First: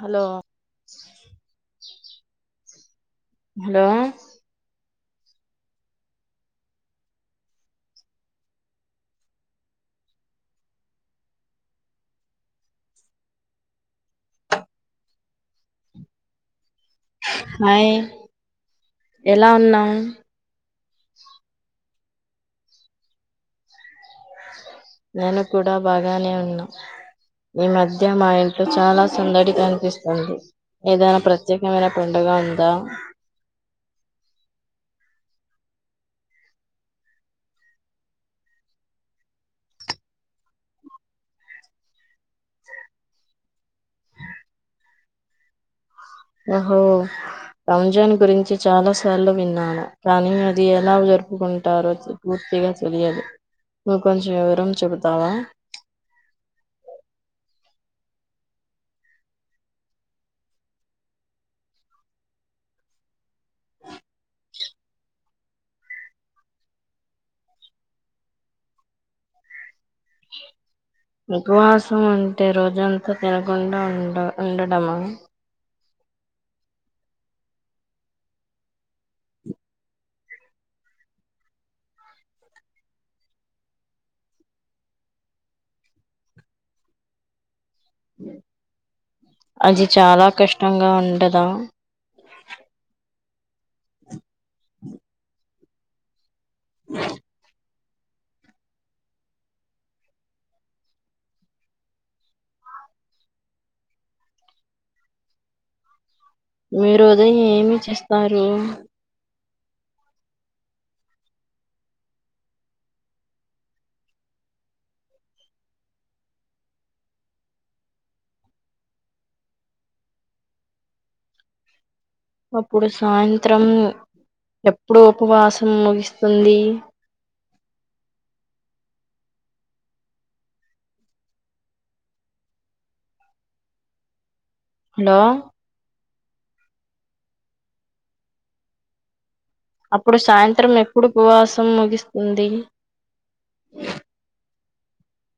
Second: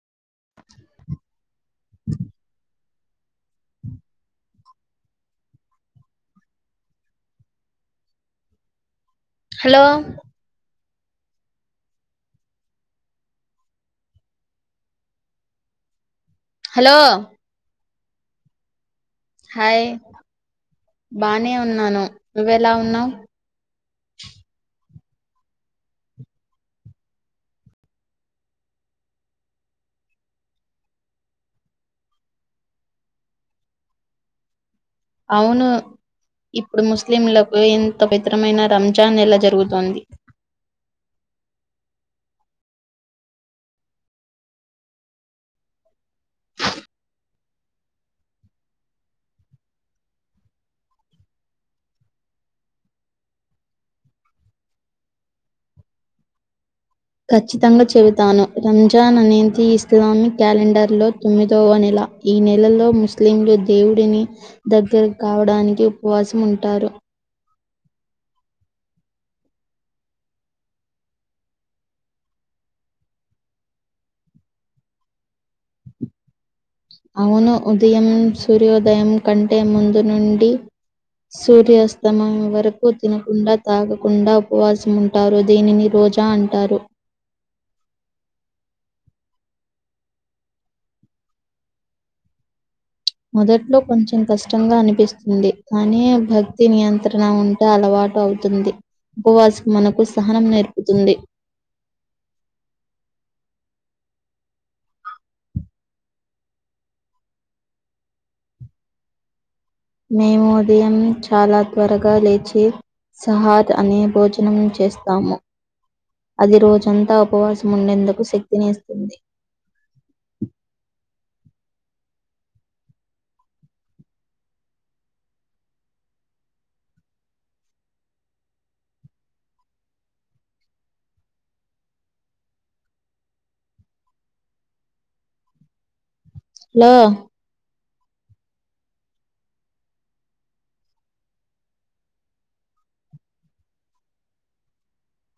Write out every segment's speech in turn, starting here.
Hello. Hello. Hello. Hello hi. Hi బానే ఉన్నాను. నువ్వెలా ఉన్నావు. నేను కూడా బాగానే ఉన్నా. ఈ మధ్య మా ఇంట్లో చాలా సందడిగా అనిపిస్తుంది. ఏదైనా ప్రత్యేకమైన పండగా ఉందా. అవును. ఇప్పుడు ముస్లింలకు ఎంతో పెత్రమైన రంజాన్ ఎలా జరుగుతోంది. యస్. ఆహో. రంజాన్ గురించి చాలా సార్లు విన్నాను. కానీ అది ఎలా జరుపుకుంటారో సు గుర్. తియంస్ తెలియదు నువ్వు కొంచం వివరం చేబుతావా ప్చ్. ఖచ్చితంగా చెబుతాను రంజాన్ అనేది ఇస్లామిక్ క్యాలెండర్ లో తొమ్మిదవ నెల. ఈ నెలలో ముస్లింలు దేవుడిని దగ్గర కావడానికి ఉపవాసం ఉంటారు. [unintelligible] ఉపవాసం అంటే రోజంతా తినకుండా ఉండ ఉండడమా. అవును ఉదయం సూర్యోదయం కంటే ముందు నుండి. సూర్యాస్తమయం వరకు తినకుండా తాగకుండా ఉపవాసముంటారు దీనిని రో రోజా అంటారు. ఉమ్. అది చాలా కష్టంగా ఉండదా. మొదట్లో కొంచెం కష్టంగా అనిపిస్తుంది. కానీ భక్తి నియంత్రణ ఉంటే అద్. అలవాటు అవుతుంది. ఉపవాసం మనకు సహనం నేర్పుతుంది. [unintelligible] మీరు ఉదయం ఏమీ చేస్తారు మేము ఉదయం చాలా త్వరగా లేచి సహాక్ అనే భోజనం చేస్తాము అది రోజంతా ఉపవాసం ఉండేందుకు శక్తిని ఇస్తుంది [inaudible] అప్పుడు సాయంత్రం ఎప్పుడు ఉపవాసం ముగిస్తుంది హలో లో అప్పుడు సాయంత్రం ఎప్పుడు ఉపవాసం ముగిస్తుంది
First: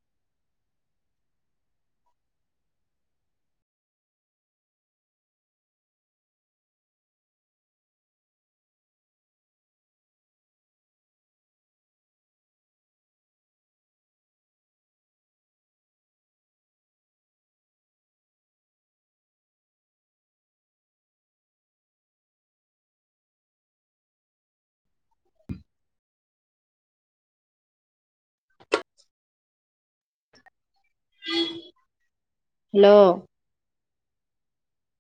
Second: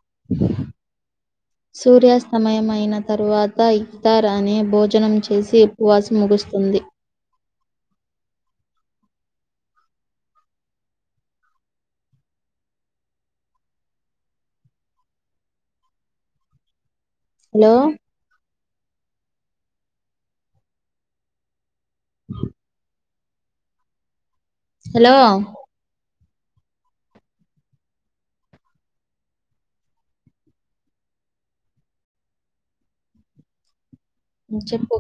[inaudible] సూర్యాస్తమయం అయిన తరువాత ఇక్తార్ అనే భోజనం చేసి ఉపవాసం ముగుస్తుంది [inaudible] హలో [inaudible] హలో లో చెప్పు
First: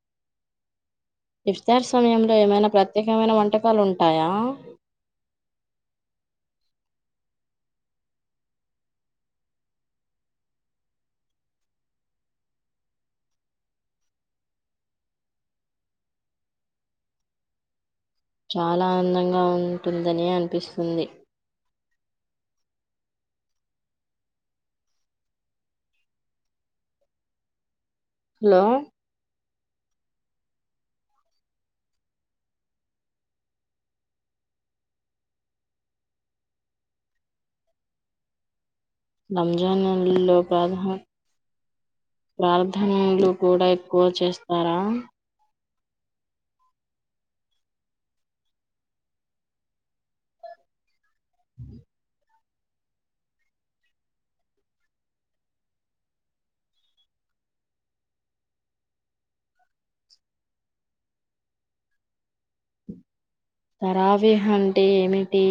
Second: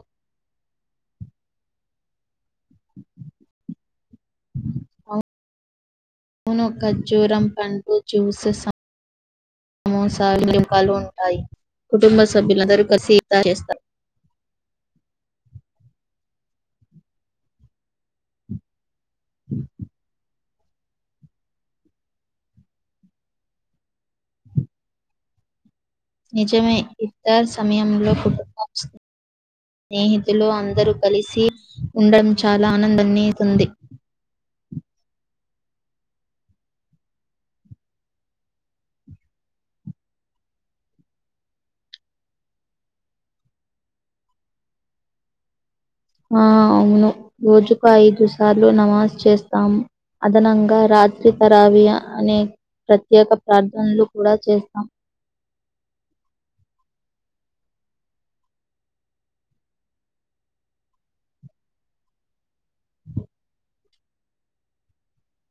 ఇఫ్తార్ సమయంలో ఏమైనా ప్రత్యేకమైన వంటకాలు ఉంటాయా అవును ఖర్జూరం పండ్లు జ్యూసెస్ సమోసా వి రంకాలు ఉంటాయి కుటుంబ సభ్యులందరూ కలిసి ఇక్తార్ చేస్తారు [inaudible] చాలా ఆందంగా ఉంటుందని అనిపిస్తుంది నిజమే ఇక్తార్ సమయంలో పుట్టు హలో వస్తుంది స్నేహితులు అందరూ కలిసి ఉండడం చాలా ఆనందాన్ని ఇస్తుంది రంజాన్ లో ప్రధ ప్రార్థనలు కూడా ఎక్కువ చేస్తారా ఆ అవును రోజుకు ఐదు సార్లు నమాజ్ చేస్తాము అదనంగా రాజ తారవియ అనే ప్రత్యేక ప్రార్థనలు కూడా చేస్తాం తరవిహ అంటే ఏమిటి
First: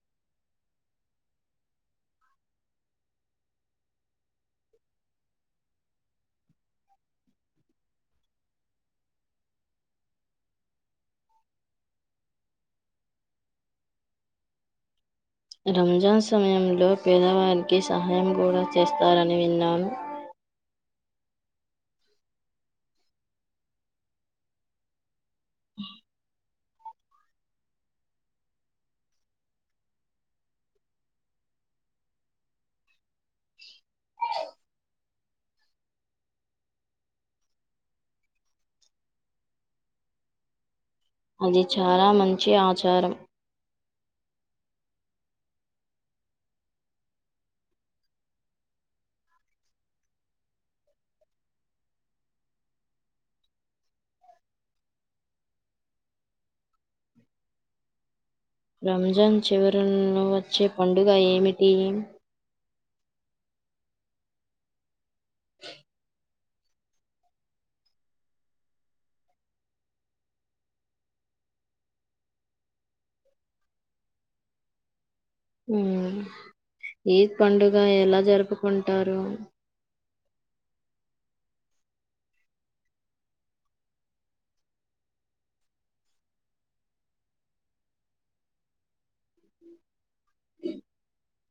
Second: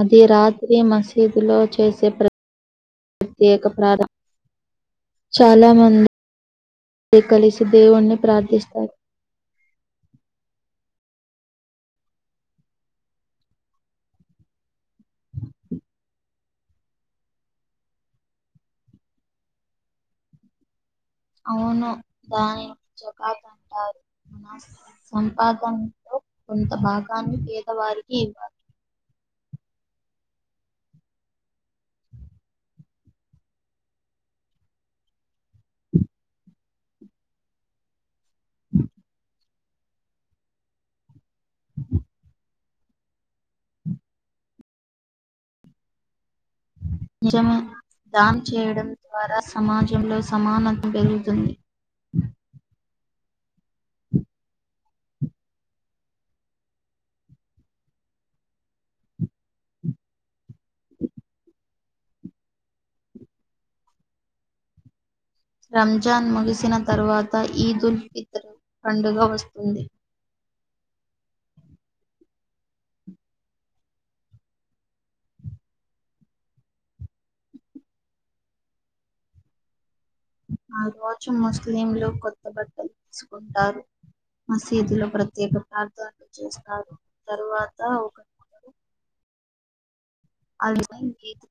అది రాత్రి మసీదు లో చేసే ప్ర ఏక ప్రాధా చాలా మంది కలిసి దేవుణ్ణి ప్రార్థిస్తారు [inaudible] రంజాన్ సమయంలో పేదవారికి సహాయం కూడా చేస్తారని విన్నాను ఆ అవును దానిని జకాతె అంటారు సంపాదనలో కొంత భాగాన్ని పేదవారికి ఇవ్వాలి [inaudible] [inaudible] [inaudible] అది చాలా మంచి ఆచారం నిజంమె దానం చేయడం ద్వారా సమాజంలో సమానత పెరుగుతుంది [inaudible] రంజాన్ చివరిను వచ్చే పండుగ ఏమిటి రంజాన్ ముగిసిన తర్వాత ఈద్ ఉల్ ఫితర్ పండుగ వస్తుంది ఊ ఈ పండుగ ఎలా జరుపుకుంటారు ఆ రోజు ముస్లింలు కొత్త బట్టలేసుకుంటారు మసీదులో ప్రత్యేక ప్రార్థనలు చేస్తారు తరువాత ఒక [inaudible] అర్జన్ గీత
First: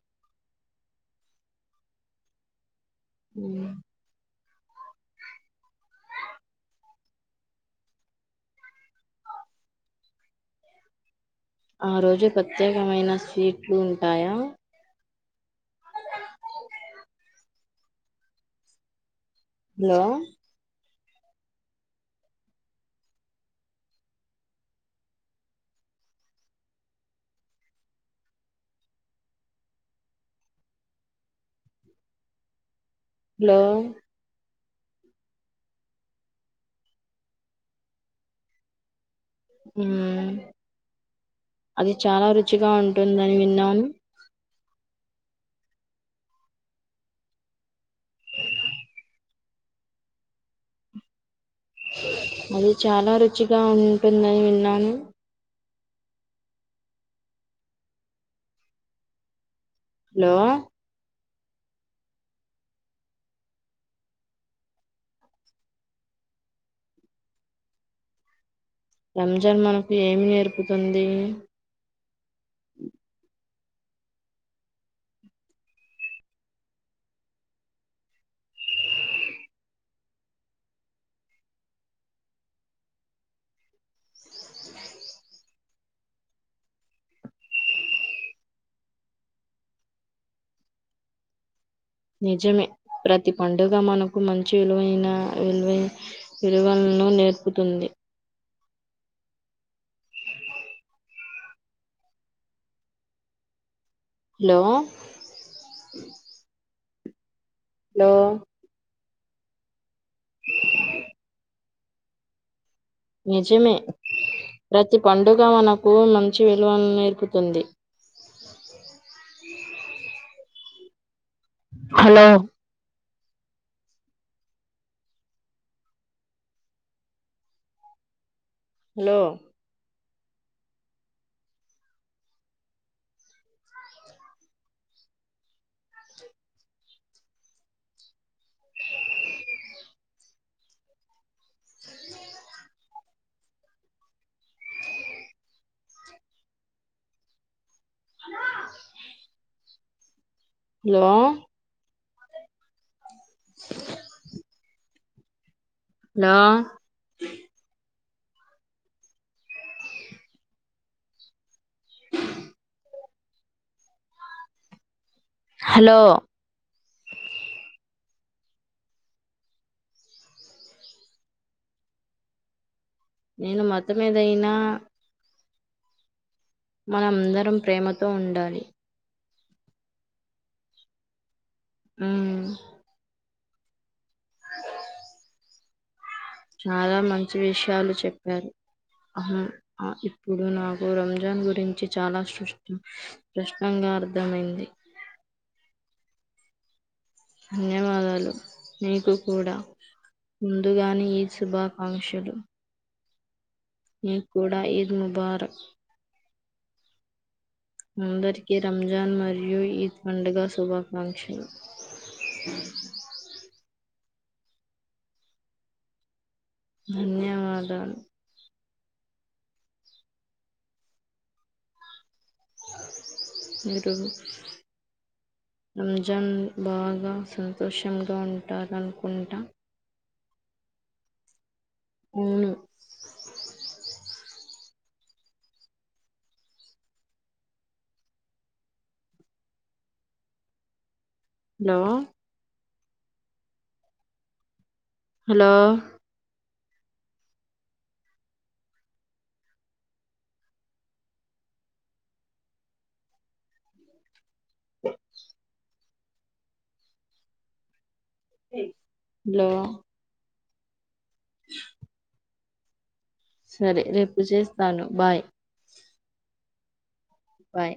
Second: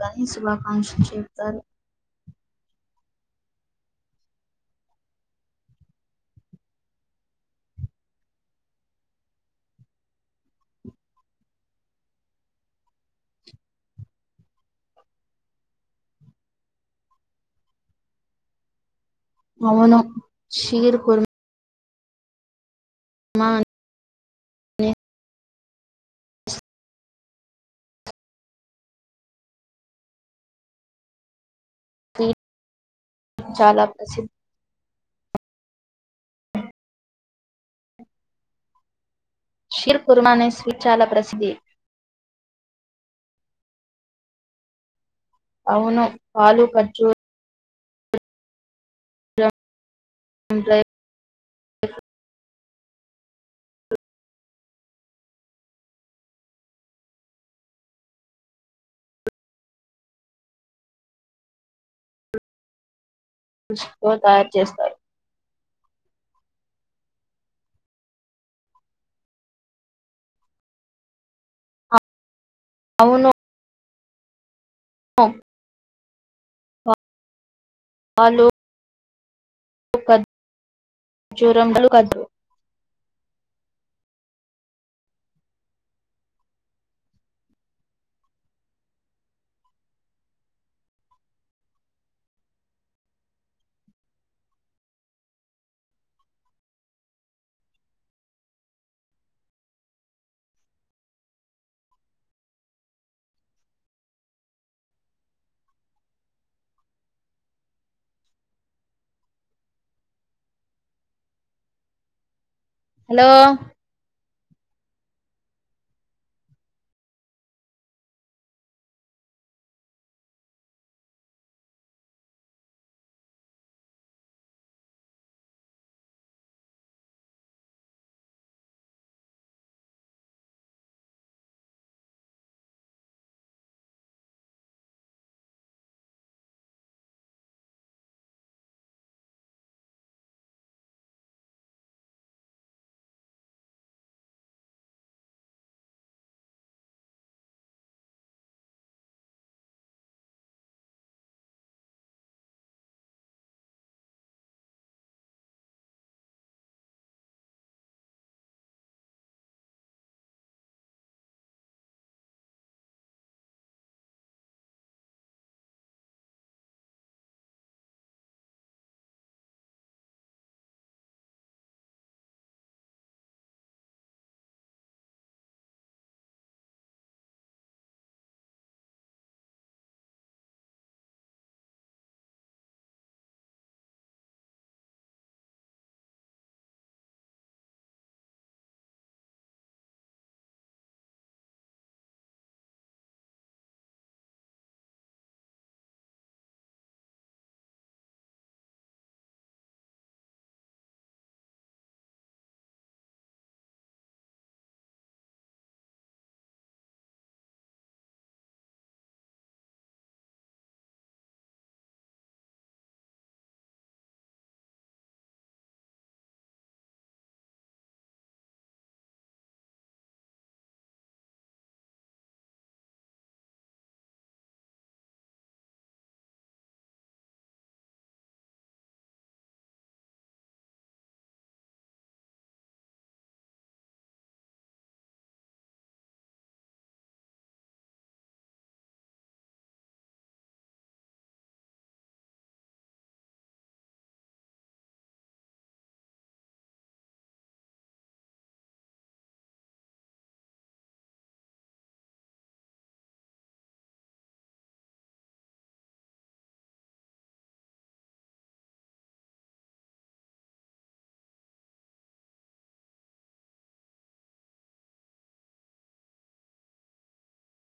గని శుభాకాంక్షలు చెప్తారు ఊ [unintelligible] ఆ రోజు ప్రత్యేకమైన స్వీట్లు ఉంటాయా అవును హలో షీర్ కుర్ మా ని నీ లో చాలా ప్రసిద్ షీర్ కుర్మా ఉమ్ అనే స్వీట్ చాలా ప్రసిద్ధి అది చాలా రుచిగా ఉంటుందని విన్నాను అవును పాలు ఖర్జూ ర అది చాలా రుచిగా ఉంటుందని విన్నాను హలో వాళ్ తయారు చేస్తారు రంజాన్ మనకు ఏమి నేర్పుతుందీ అవును అ అలో [unintelligible] నిజమే ప్రతి పండుగ మనకు మంచి విలువైన విలువ విలువ ను నేర్పుతుంది హ్లో లో హలో నిజమే ప్రతి పండుగ మనకు మంచి విలువల్నేర్పుతుంది [unintelligible] హలో హలో [unintelligible] లో [inaudible] లో హలో నేను మతమేదయినా మనం అందరం ప్రేమతో ఉండాలి మ్మ్మ్ చాలా మంచి విషయాలు చెప్పారు అహు అ ఇప్పుడు నాకు రంజాన్ గురించి చాలా స్పష్టంగా అర్థమైంది ధన్యవాదాలు ముందుగా నీకు శుభాకాంక్షలు నీక్కూడా ఈద్ ముబారక్ అందరికి రంజాన్ మరియు ఈద్ పండుగ శుభాకాంక్షలు [inaudible] ధన్యవాదాలు [unintelligible] మిరూ రంజన్ బాగా సంతోషంగా ఉంటారనుకుంటా? అవును లో హలో లో సరే రేపు చేస్తాను బాయ్ బాయ్